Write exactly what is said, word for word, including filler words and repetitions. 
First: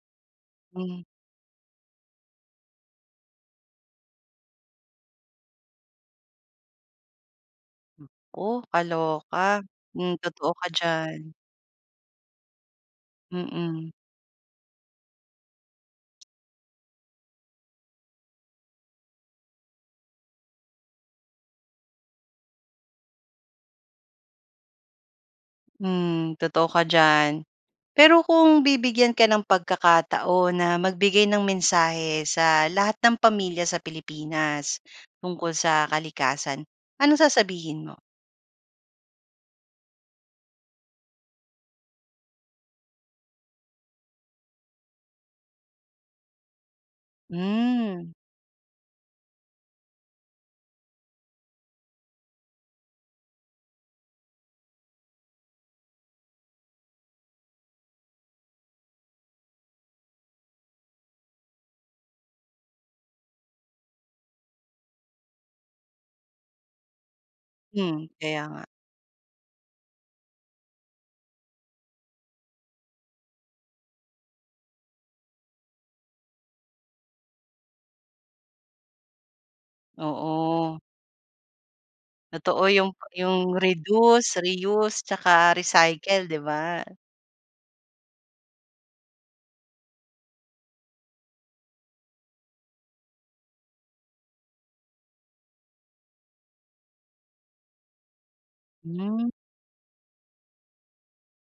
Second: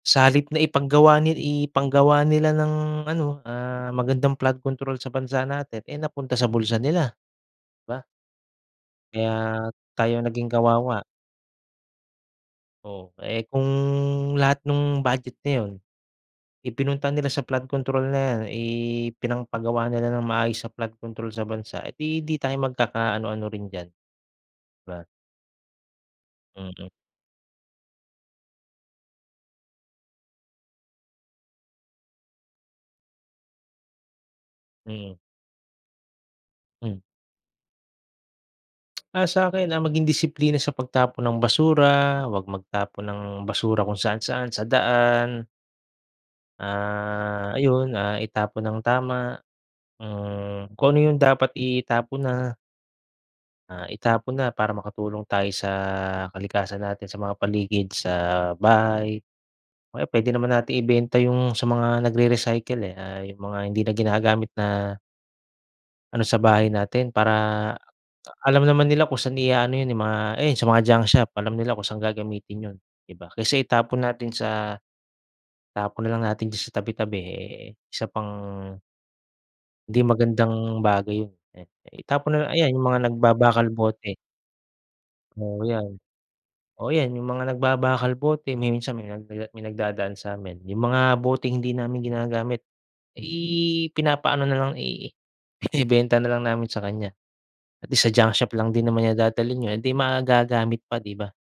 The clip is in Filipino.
Sa halip na Hmm. ipaggawa ni ipanggawa nila ng ano, ah, magandang flood control sa bansa natin, eh napunta sa bulsa nila, di ba? Ooh, kaloka. Kaya Hmm, tayo naging totoo ka kawawa. diyan. Ooh, eh, kung Mm. lahat nung budget na 'yon, ipinunta nila sa flood control na 'yan, ipinangpagawa nila ng maayos sa flood control sa bansa, edi 'di tayo magkaka-ano-ano rin diyan, di ba? Hmm, totoo ka Mm. diyan. Pero kung bibigyan ka ng pagkakataon na magbigay ng mensahe sa lahat ng pamilya sa Pilipinas, Mhm. tungkol sa kalikasan, Hmm. anong sasabihin mo? Ah, sa’kin, ah, maging disiplina sa pagtapon ng basura, huwag magtapon ng basura kung saan-saan, sa daan ah, ayun, Hmm. ah, itapon ng tama, hmm, kung ano yung dapat itapon na ah, itapon na, para makatulong tayo sa kalikasan natin, sa mga paligid, sa bahay. O kaya pwede naman nating ibenta yung sa mga nagrere-recycle eh, ah, yung mga hindi na ginagamit na ano sa bahay natin. Para Hmm, kaya alam nga. naman nila kung saan i-a-ano 'yon eh, mga ayun, sa mga junk shop. Alam nila kung saan gagamitin yun, di ba? Kaysa itapon natin sa itapon na lang natin diyan sa tabi-tabi, eh isa pang, 'di Oo. magandang bagay 'yon eh. Itapon na Totoo. ayan, yung Yung mga yung nagbabakal, bote. reduce, reuse tsaka Oo 'yan. recycle, di ba? Oo yan, yung mga nagbabakal bote. Minsan may may nagdadaan sa'min. Yung mga boteng hindi namin ginagamit, i pina-paano na lang, i ibenta na lang namin sa kanya at sa junk shop lang din naman niya Hmm. dadalhin 'yo'n, edi magagamit pa, di ba?